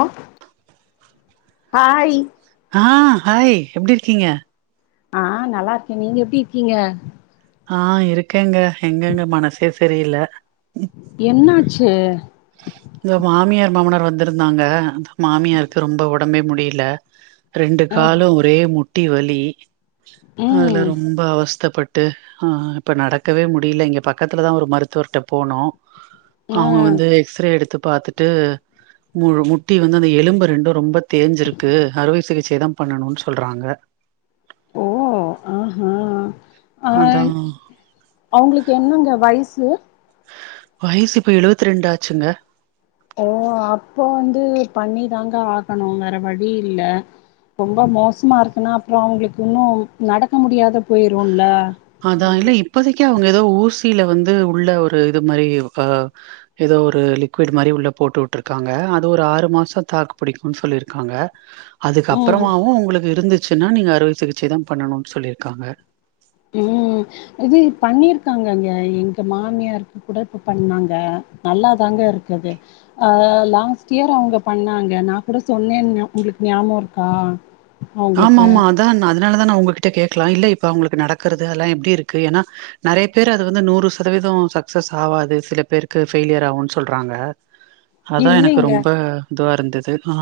ஆ hi ஆ hi எப்டி இருக்கீங்க ஆ நல்லா இருக்கே நீங்க எப்டி இக்கீங்க ஹா இருக்கேங்க எங்கங்க மனசே செரியில்ல என்னாச்சு இந்த மாமியார், மாமனார் வந்திருந்தாங்க அதா மாமியாருக்கு ரொம்ப ஒடம்பே முடியில ரெண்டு காலு ஒரே முட் டிவலி ம் அதுல ம் ரொம்ப அவஸ்தப்பட் ட்டு ஆ இப்போ நடக்கவே முடில இங்க பக்கத்துலதா ஒரு மருத்துவர்ட்ட போனோ ஆ அவுங்க வந்து எக்ஸ்ரே எடுத்திப் பாத்திட்டு முழு முட்டி வந்து அந்த எலும்பு ரெண்டு ரொம்ப தேஞ்சிருக்கு அறுவை சிகிச்சை தா பண்ணணு சொல்றாங்க ஓ ஆ ஹா அ அதா அவ்ங்ளுக்கு என்னங்க வய்ஸ் து வயசு இப்ப எழுவத் ரெண்டு ஆச்சுங்க ஓ அப்போ வந்து பண்ணி தாங்க ஆகணு வேற வழி இல்ல ரொம்ப மோசமா இருக்குன்னா அப்புற அவ்ங்ளுக்கு இன்னு நடக்க முடியாத போய்ரூல அதா இல்ல இப்பதைக்கு அவுங்க ஏதோ ஊசியில வந்து உள்ள ஒரு இது மாரி ஆ ஏதோ ஒரு லிக்விட் மாரி உள்ள போட்டு உட்டுருக்காங்க அது ஒரு ஆறு மாசோ தாக்கு புடிக்கூன் சொல்லிருக்காங்க அதுக்கு ம் அப்றமாவூ உங்ளுக்கு இருந்து சன்னா நீங்க அறுவ சிகிச்சை தா பண்ணணூனு சொல்லிருக்காங்க உம் இது பண்ணிருக்காங்கங்க எங்க மாமியாருக்கு கூட இப்ப பண்ணாங்க நல்லாதாங்க இருக்குது அ லாஸ்ட் இயர் அவங்க பண்ணாங்க நா கூட சொன்னேன்னு உங்ளுக்கு ஞாபோ இருக்கா ஆமா அவங்களுக்கு ஆமா அதான் அது அதனாலதா நா உங்ககிட்ட கேக்கலா இல்ல இப்போ அவுங்ளுக்கு நடக்றது அதெல்லா எப்டி இருக்கு ஏன்னா நெறைய பேர் அது வந்து நூறு சதவீதோ சக்சஸ் ஆவாது சில பேருக்கு ஃபெய்லியர் ஆகுன் சொல்றாங்க அதா இல்லைங்க எனக்கு ரொம்ப இதுவா இருந்துது ஆ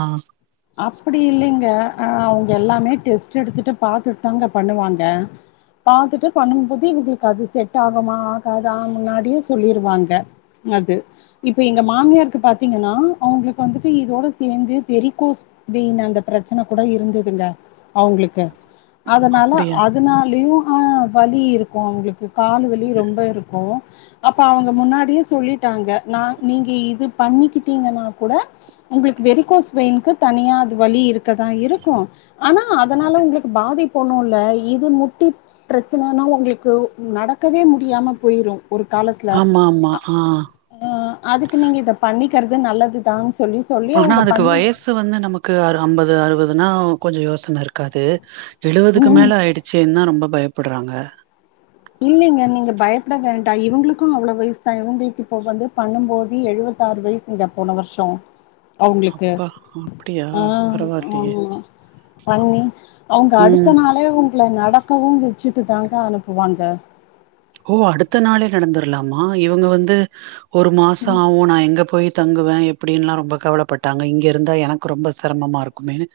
அப்டி இல்லைங்க அ அவுங்க எல்லாமே டெஸ்ட் எடுத்திட்டு பாத்துட் தாங்க பண்ணுவாங்க பாத்திட்டு பண்ணுபோது உங்ளுக்கு அது செட் ஆகமா ஆகாதா முன்னாடியே சொல்லிருவாங்க அது இப்ப எங்க மாமியாருக்கு பாத்தீங்கன்னா அவங்ளுக்கு வந்திட்டு இதோட சேந்து வெறிக்கோஸ் வீன் அந்த பிரச்சன கூட இருந்துதுங்க அவங்ளுக்கு அதனால அப்படியா? அதனாலியு ஆ வலி இருக்கு அவங்ளுக்கு கால் வலி ரொம்ப இருக்கும் அப்ப அவுங்க முன்னாடியே சொல்லிட்டாங்க ந நீங்க இது பண்ணிக்கிட்டீங்கனா கூட உங்ளுக்கு வெறிகோஸ் வெயின்கு தனியா அது வழி இருக்கதா இருக்கும் ஆனா அதனால உங்ளுக்கு பாதிப்பொன்னுல்ல இ இது முட்டி பிரச்சனைனா உங்ளுக்கு நடக்கவே முடியாம போயிரு ஆமா ஆமா ஆ ஆ அதுக்கு நீங்க இத பண்ணிக்றது நல்லதுதா ஆனா அதுக்கு வயசு வந்து நமக் க்கு அ அம்பது அறுவதுன்னா கொஞ்ச யோசன இருக்காது எழுவதுக்கு ம் மேல ஆயிடுசே ரொம்ப பயப் ப்பட்றாங்க இல்லைங்க நீங்க பயப்பட வேண்டா இவுங்ளுக்கு அவ்லோ வயசு தா இவங்குல்கு இப்போ வந்து பன்னுபோது எழுவத்தாறு வயசுங்க போன வர்சொ அவங்ளுக்கு அப்பா அப்டியா ஆ ஆ பரவாயில்லையே பண்ணி அவுங்க அடுத்த ம் நாளே உங்க நடக்கவும் வச்சுட்டு தாங்க அனுப்புவாங்க [unintelligible] ஓ அடுத்த நாளே நடந்துரலாமா இவங்க வந்து ஒரு மாசம் ஆவும் நான் எங்கே போயி தங்குவேன் எப்படின்லாம் ரொம்ப கவலைப்பட்டாங்க இங்க இருந்தா எனக்கு ரொம்ப சிரமமா இருக்குமேன்னு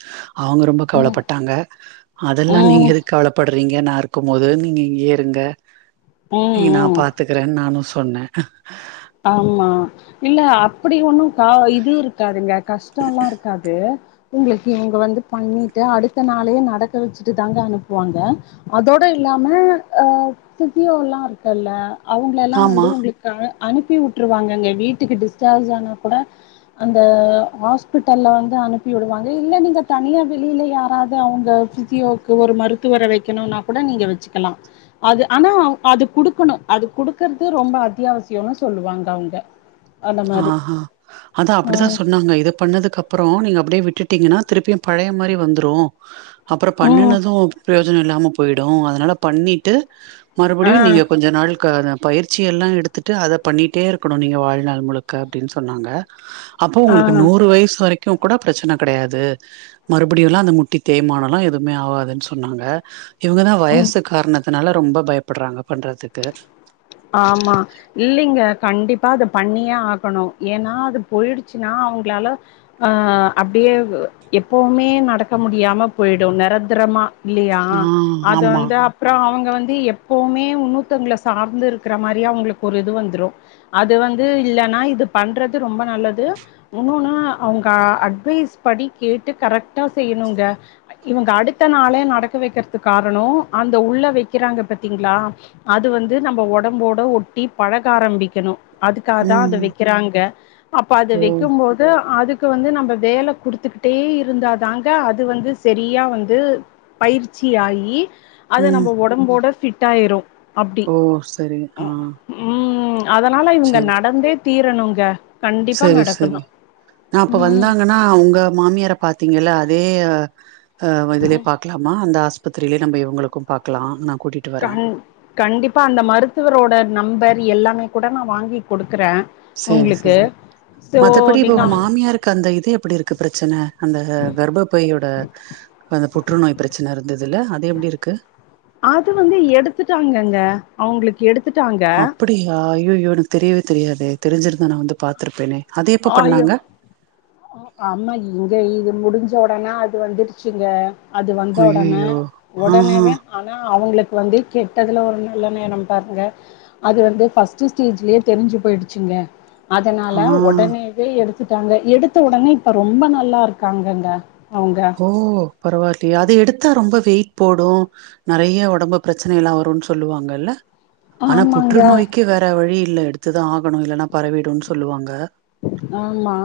அவங்க ரொம்ப கவலைப்பட்டாங்க அதெல்லா நீங்க ம் எதுக்கு கவலைப்படு நீங்க நான் இருக்கும் போது நீங்க இங்கயே இருங்க ம் நீ நான் ம் பாத்துக்கறேன் நானும் சொன் சொன்னேன் ஆமா இல்ல அப்படி ஒண்ணும் கா இது இருக்காதுங்க கஷ்டலா இருக்காது உங்களுக்கு இங்க வந்து பண்ணிட்டு அடுத்த நாளையே நடக்க வச்சுட்டு தாங்க அனுப்புவாங்க அதோட இல்லாம ஆ பிசியோலா இருக்குல்ல அவங்களல்லாம் ஆமா வந்து உங்களுக்கு அனுப்பி உட்ருவாங்க வீட்டுக்கு டிஸ்ஸார்ஜ் ஆனா கூட அந்த ஹாஸ்பிட்டல்ல வந்து அனுப்பி விடுவாங்க இல்ல நீங்க தனியா வெளியில யாராவது அவங்க பிசியோக்கு ஒரு மருத்துவரை வைக்கணும்னா கூட நீங்க வச்சுக்கலாம் அது ஆனா அது கொடுக்கணும் அது குடுக்கறது ரொம்ப அத்தியாவசிய [unintelligible] சொல்லுவாங்க அவங்க மாரி ஆஹ்ஹ அதான் அப்படித்தான் சொன்னாங்க இது பண்ணதுக்கு அப்புறம் நீங்க டே விட்டுட்டீங்கன்னா திருப்பியும் பழைய மாரி வந்துரும் அப்புறம் ம் பண்ணனதும் ப்ரோச் யோஜன இல்லாம போயிடும் அதனால பண்ணிட்டு ஆ மறுபடியும் நீங்க கொஞ்ச நாள் ப பயிற்சி எல்லாம் எடுத்துட்டு அதை பண்ணிட்டே இருக்கணும் நீங்க வாழ் நாள் முழுக்க அப்டின்னு சொன்னாங்க அப்போ ஆ உங்களுக்கு நூறு வயசு வரைக் க்கியூ கூட பிரச்சன கிடையாது மறுபடியுனா அந்த முட்டி தேய்மானல்லா எதுவுமே ஆவாதுனு சொன்னாங்க இவங்க தா ம் வயசு காரணத்தினால ரொம்ப பயப்படுறாங்க பண்றதுக்கு ஆமா இல்லைங்க கண்டிப்பா அத பண்ணியே ஆகணு ஏன்னா அது போயிடுச்சுன்னா அவங்களால அஹ் அப்டியே எப்பவுமே நடக்க முடியாம போயிடு நெரந்தரமா இல்லையா ஆ அது ஆமா வந்து அப்புறோ அவங்க வந்த ந்து எப்பவுமே உன்னூத்தங்களை சார்ந்து இருக் இருக்றாமாரி அவங்களுக்கு ஒரு இது வந்துரு அது வந்து இல்லன்னா இது பண்றது ரொம்ப நல்லது உன்னொன்னு அவங்க அ அட்வைஸ் படி கேட்டு கரக்டா செய்யணங்க இவங்க அடுத்த நாள நடக்க வைக்கிறது காரணோ அந்த உள்ள வைக்கிறாங்க பாத்தீங்களா அது வந்து நம்ம டம்போட ஒட்டி பழக ஆரம்பிக்கணு அதுக்காக தான் அது ம் வெக்கிறாங்க அப்ப அது ஓ வெக்கும்போது அதுக்கு க்கு வந்து நம்ம வேல கொடுத்துக்கிட்டே இருந்தாதாங்க அது வந்து சரியா வந்து பயிற்சி ஆகி அத ம் நம்ம ஒடம்போட ஃபிட் ட்டாயிரு ஓ செரி ஆஹ் உம் அதனால இவங்க நடந்தே தீரணுங்க கண்டிப்பா செரி செரி நடக்கணு நா அப்ப ம் வந்தாங்கன்னா உங்க மாமியார பாத் த்தீங்களல்ல அதே ஹ் இதுலே பாக்கலாமா அந்த ஹாஸ்பி ஸ்பத்திரிலே நம்ம இவங்களுக்கு பாக்கலாம் நா கூட்டிட்டு வரே கண் கண்டிப்பா அந்த மருத்துவரோட நம்பர் எல்லாமே கூட நா வாங்கிக குடுத்து சரி சரி சோ மத்தபடி இப்போ நீங்க உங்க மாமியாருக்கு அந்த இது எப்டி இருக்கு பிரச்சனை அந்த கர்ப்ப்பையோட அந்த புற்றுநோய் பிரச்சனை இருந்தது ல்ல அது எப்டி இருக்கு அது வந்து எடுத்துட்டாங்கங்க அவங்களுக்கு எடுத்துட்டாங்க அப்டியா ஐயைய்யோ எனக்குத் தெரியவே தெரியாதே தெரிஞ்சிருத நா வந்து பாத்திருப்பேனே அது எப்ப ஐயோ பண்ணாங்க ஆமா இங்க இது முடிஞ்ச உடனா அது வந்துருச்சுங்க அது வந்த உடனே ஐயையோ ஆஹா உடனேவே ஆனா அவங்களுக்கு வந்து கெட்டதுல ஒரு நல்ல நேரம் பாருங்க அது வந்து ஃபர்ஸ்ட் ஸ்டேஜ்லயே தெரிஞ்சு போயிடுச்சுங்க அதனால ஆ உடனேவே எடுத் எடுத்துட்டாங்க எடுத்து உடனே இப்ப ரொம்ப நல்லா இருக்காங்கங்க அவங்க ஓ பரவாயில்லையா அது எடுத்தா ரொம்ப வெயிட் போடும் நிறைய உடம்பு பிரச்சனை எல்லாம் வரும்ன்னனு சொல்லுவாங்கல்ல ஆனா ஆமாங்க புற்றுநோய்க்கு வேற வழி இல்லஎடுத்துதான் ஆகணும் இல்லன்னா பரவிடும்னு சொல்லுவாங்க ஆமா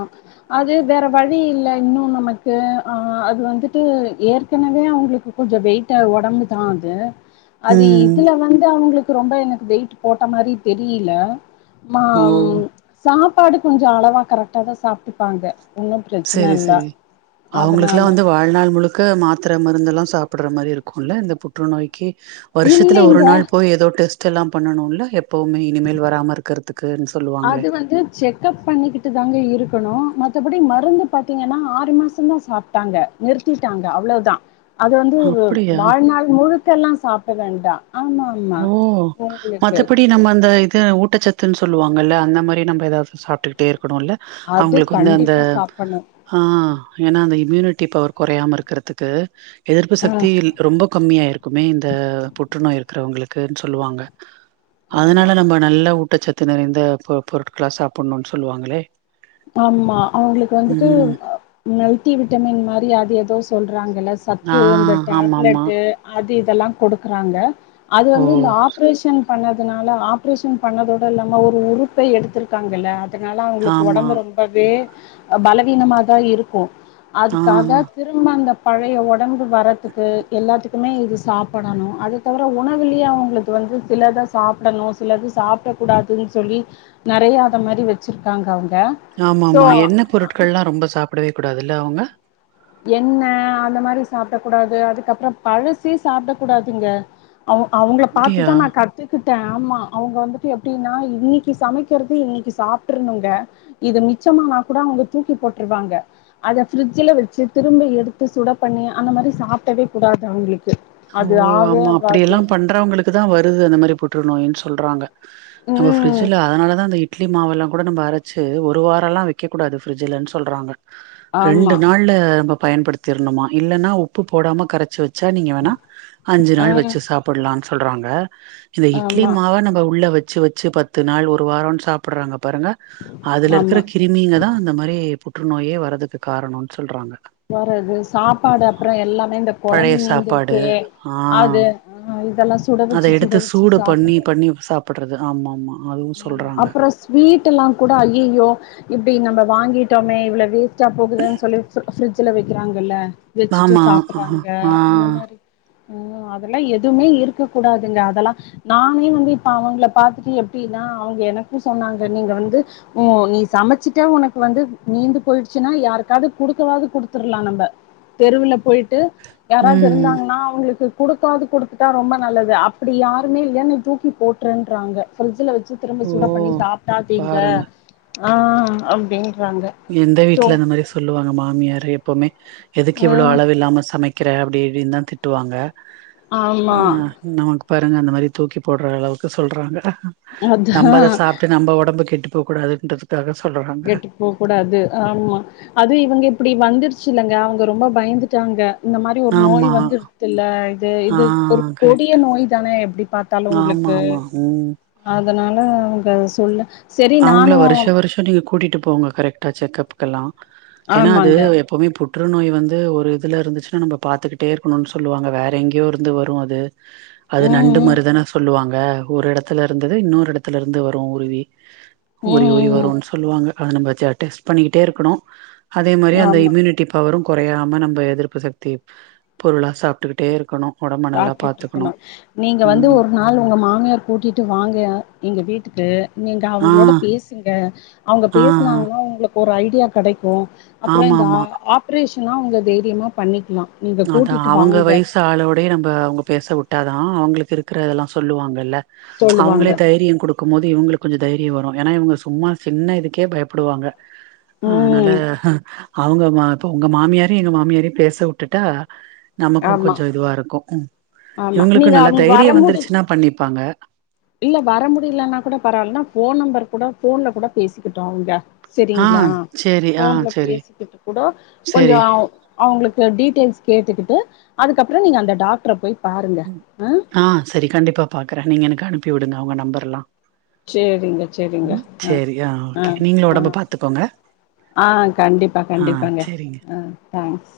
அது வேற வழி இல்லை இன்னும் நமக்கு ஆ அது வந்துட்டு ஏற்கனவே அவங்களுக்கு கொஞ்சம் வெயிட்ட உடம்புதான் அது அது ம் இதுல வந்து அவங்களுக்கு ரொம்ப எனக்கு வெயிட் போட்ட மாரி தெரியல மா ஓ சா கொஞ்சம் அளவா கரெக்டா தான் சாப்ட்டுப்பாங்க ஒன்னு பிரச்சன செரி இல்ல செரி அவங்களுக்குல்லா அதனால வந்து வாழ்நாள் முழுக் க மாத்தர மருந்தெல்லா சாப்ட்ற மாரி இருக்குல இந்த புற்றுநோய்க்கி வருஷத்துல ஒரு இல்லைங்க நாள் போய் ஏதோ டெஸ்ட் தெல்லா பண்ணணுல எப்பவுமே இனிமேல் வராம இருக்கறதுக் அது வந்து செக்கப் பண்ணிக்கிட்டு தாங்க இருக்கணு மத்தபடி மருந்து பாத்தீங்கன்னா ஆறு மாச தா சாப்ட்டாங்க நிறுத்திட்டாங்க அவ்வளவுதா அது வந்து அப்படியா வாழ்நாள் முழுக்கலா சாப்ட வேண்டா ஆமா ஆமா ஓ உங்களுக்கு மத்தபடி நம்ம அந்த இது ஒ ட்டச்சத்துன்னு சொல்லுவாங்கலா அந்த மாரி நம்ம ஏதாவது சாப்டுட்டே இரு க்கனுல அது அவங்களுக்கு வந்து அந்த கண்டிப்பா சாப்பட்ணு ஆ ஏன்னா அந்த இம்யூனி ட்டி பவர் குறையாம இருக்கிறதுக்கு எதிர்ப்பு ஆ சக்தி இல் ரொம்ப கம்மியாயிருக்குமே இந்த புற்றுநோய் இரு க்கறவங்களுக்குனு சொல்லுவாங்க ஆமா அதனால நம்ம நல்லா ஊட்டச்சத் த நிறைந்த பொ பொருட்களா சாபுட்னோ சொல்லுவாங்களே ஆம்மா அவங்களுக்கு வந்துட்டு ம். மெல்ட்டி விட்டமின் மாரி அது ஏதோ சொல் றாங்கள சத்து ஆ இந்த ஆமாமா. டேப்லெட்டு அது இது இதெல்லா கொடுக்குறாங்க அது ஓ! வந்து இந்த ஆப்ரேஷன் பண்ண ணதுனால ஆப்ரேஷன் பண்ணதோட இல்லாம ஒரு உறுப்பை எடுத்திருக்காங்கல்ல அதுனால அவங்களுக் ஆமா. ஒடம்பு ரொம்பவே அ பலவீனமாதா இருக்கு ஆ அதுக்காக திரும்ப அந்த பழைய ஒடம்பு வரத்துக்கு எல்லாத்துக்குமே இது சாப்படணு அது தவர உணவுலயே அவங்களுக்கு வந்து சிலத சாப்படணு சிலது சாப்டக்கூடாதுன் சொல்லி நெறையா அத மாரி வெச்சுருக்காங்க அவங் ஆமாமா எண்ண பொருட்கள்லா ரொம்ப சாப்டவே கூடாதுல்ல அவங்க எண்ண அந்த மாரி சாப்ட கூடாது அதுக்கப்றம் பழசே சாப்ட கூடாதுங்க அவு அவுங்கள பாத்து அப்படியா? தா நா கத்துக்கிட் டே ஆமா அவங்க வந்துட்டு எப்டின்னா இன்னிக்கி சமைக்கறது இன்னிக்கி சாப்ட்ருனுங்க இது மிச்சமானா கூட அவங்க தூக்கி போட்ருவாங்க அத ஃப்ரிட்ஜ்ஜுல வெச்சு திரும்ப எடுத்து சுட பண்ணி அந்த மாரி சாப்டவே கூடாது அவங்களுக்கு ஓ அது ஆவே ஆமா அப்டி ஆகாது எல்லா பண்றவங்களுக்கு தா வருது அந்த மாரி புற்றுநோயி சொல்றாங்க நம்ம ம் ஃப்ரிட்ஜ்ஜுல அதனால தா அந்த இட்லி மாவெல்லா கூட நம்ம அரச்சு ஒரு வாரல்லா வெக்கக்கூடாது ஃப்ரிட்ஜ்ஜுலன் சொல்றாங்க ரெண்டு ஆமா நாள்ல நம்ம பயன்படுத்திர்னுமா இல்லனா உப்பு போடாம கரச்சு வெச்சா நீங்க அஞ்சு ஆ நாள் வச்சு சாப்பட்லான் சொல்றாங்க இந்த இட்லி ஆமா மாவ நம்ம உள்ள வெ ச்சு வெச்சு பத்து நாள் ஒரு வாரோ சாப்பட்றாங்க பாருங்க அதுல ஆமா இருக்கற கிருமிங்க தா அந்த மாரி பு ற்றுநோயே வரதுக்கு காரணோன் சொல்றாங்க போறது சாப்பாடு அப்பறோ எல்லாமே இந்த கொழம்பு பழைய சாப்பாடு மீந்திருக்கே ஆ அது ம் அத எடுத்து சூடு பண்ணி பண்ணி சாப்பிட்றது ஆமா ஆமா அதுவும் ஆமா சொல்றாங்க அப்பறோ ஸ்வீட் எல்லா கூட ஐயயோ இ ப்படி நம்ம வாங்கிட்டோமே இவ்ளவு வேஸ் டா போகுதுன் சொல்லி [unintelligible] ஃப்ரி ஜ்ஜுல வெக்கிறாங்கல்ல வெச்சுட்டு ஆமா சாப்பட்றாங்க ஆ ஆ அந்த மாரி ம் அதெல்லா எதுவுமே இருக்க கூடாதுங்க அதெல்லா நானே வந்து இப்ப அவங்கள பாத்துட்டு எப் டின்னா அவங்க எனக்கு சொன்னாங்க நீங்க வந்து உ நீ சமச்சிட்டா உனக் வந்து மீந்து போயிருச்சுன்னா யாருக்காவது குடுக்கவாது குடுத்தர்லா நம்ப தெருவுல போய்ட்டு யாராவது ம் இருந்தாங்ன்னா அவுங்களுக்கு குடுத்தாவது குடுத்துட்டா ரொம்ப நல்லது அப்படி யாருமே இல்லன்னு தூக்கி போட்டுருன்றாங்க ஃபிரிஜ்ல வச் சு திரும்ப ஓ சூட பண்ணி சாப்டாதீங்க பாருங்க ஆ அப்டிங் எந்த வீட்ல அந்த மாரி சொல்லுவாங்க மாமியார் எப்போமே எதுக்கு ஆ இவ்ளோ அளவில்லாம சா சமைக்கிற அப்டி இப்பிடின் தா திட்டுவாங்க ஆ ஆமா நமக் பாருங்க அந்த மாரி தூக்கி போடுற அளவுக்கு சொல்றாங்க அதா நம்ம அத சாப்ட்டு நம்ம ஒடம்பு கெட்டு போவ் கூடாதுன்றதுக்காக சொல்றாங்க கெட்டு போவ் கூடாது ஆம்மா அது இவங்க இப்டி வந்துருச்சில்லங்க அவுங்க ரொம்ப பயந்துட்டாங்க. இந்த மாரி ஒரு நோய் ஆமா வந்துட்த்துல இது ஆ இது ஒரு கொடிய கரெக்ட் நோய் தான எப்டி பாத்தாலு ஆமா உங்ளுக்கு ஆமா ம் அந் அதனால அவுங்க அத சொல்ல சரி அவுங்கள நானு வருஷ வருஷோ நீங்க கூட்டிட் ட்டு போங்க கரெட்டா செக்கப்க் கெல்லா ஏனா அது ஆமாங்க எப்பவுமே புட் ற்றுநோய் வந்து ஒரு இதுல இருந்துச்சுனா நம்ம பாத்துக்கிட்டே இருக்குணுனு சொல்லுவாங்க வேற எங்கேயோருந்து வரு அது அது ம் நண்டு ம் மருதன சொல்லுவாங்க ஒரு எடத்துலருந்தது இன்னொரு எடத்துலருந்து வரு உறுவி உறுவி உறுவி ம் வருன் சொல்லுவாங்க அத நம்ப ஜா டெஸ்ட் பண்ணிக்கிட்டே இருக்கணு அதே மாரி அந்த ஆமா இம்யுனிட்டி பவரும் கொறயாம நம்ப எதிர்ப்பு சக்தி பொருளா சாப்ட்டுக்கிட்டே இருக்கணு ஒடம்ப நல்லா பாத்துக்கணு சாப்ட்டுட்ருக்கணு நீங்க வந்து ம் ஒரு நாள் உங்க மாமியார் கூட்டிட்டு வாங்க எங்க வீட்டுக்கு நீங்க ஆ அவுங்களோட பேசுங்க அவுங்க ஆ ஆ பேச்னாங்ன்னா உங்ளுக் ஒரு ஐடியா கெடைக்கு. அப்றோ ஆமா இந்த ஆ ஆமா ஆப்ரேஷ் னா உங்க தெய்ரியமா பண்ணிக்கலா நீங்க அது கூட்டிட்டு அவுங்க வாங்க வயசு ஆளோடே நம்ம அவுங் பேச உட்டாதான் அவுங்ளுக் இருக்கிறதெல்லாம் சொல்லுவாங்கல்ல சொல்லுவாங்க அவுங்ளே தைரியம் குடுக்கும் போது இவங்ளுக் கொஞ்ச தைரியம் வரும் ஏன்னா இவுங்க சும்மா சின்ன இதுக்கே பயப்படுவாங்க ஆனால ம் அவுங்க மா ப உங்க மாமியாரியும் எங்க மாமியாரியும் பேசவுட் உட்டுட்டா நமக்கும் ஆமா கொஞ்சோ இதுவாருக்கும் ம் ஆமா இவ்ங்ளுக்கு நீங்க நல்லா அவங்க வர தைரியம் முடி வந்துருச்சுன்னா பண்ணிப்பாங்க இல்ல வர முடிலன்னா கூட பரவால் ன்னா போன் நம்பர் கூட போன்ல கூட பேசிக்கிட்டோம் அவுங்க ஆ செரிங்களா சேரி ஆ ஃபோன்ல சேரி பேசிக்கிட்டு குடோ கொஞ்சோ சேரி அவ் அவங்ளுக்கு டீட்டெய்ல்ஸ் கேட்டுக்குட்டு அதுக்கப்புறம் நீங்க அந்த டாக்டர போய்ப் ம் ஹா செரி கண்டிப்பா பாக்றேன் நீங்க எனக்கு அனுப் ப்பி உடுங்க அவுங்க நம்பர்ரெல்லாம் சேரிங்க சேரிங்க ஆ சேரி ஆ ஓகே நீங்களு ஆ ஒடம்ப பாத்துக்கோங்க ஹான் கண்டிப்பா ஆ கண்டிப்பாங்க சேரிங்க ஆ தாங்க்ஸ்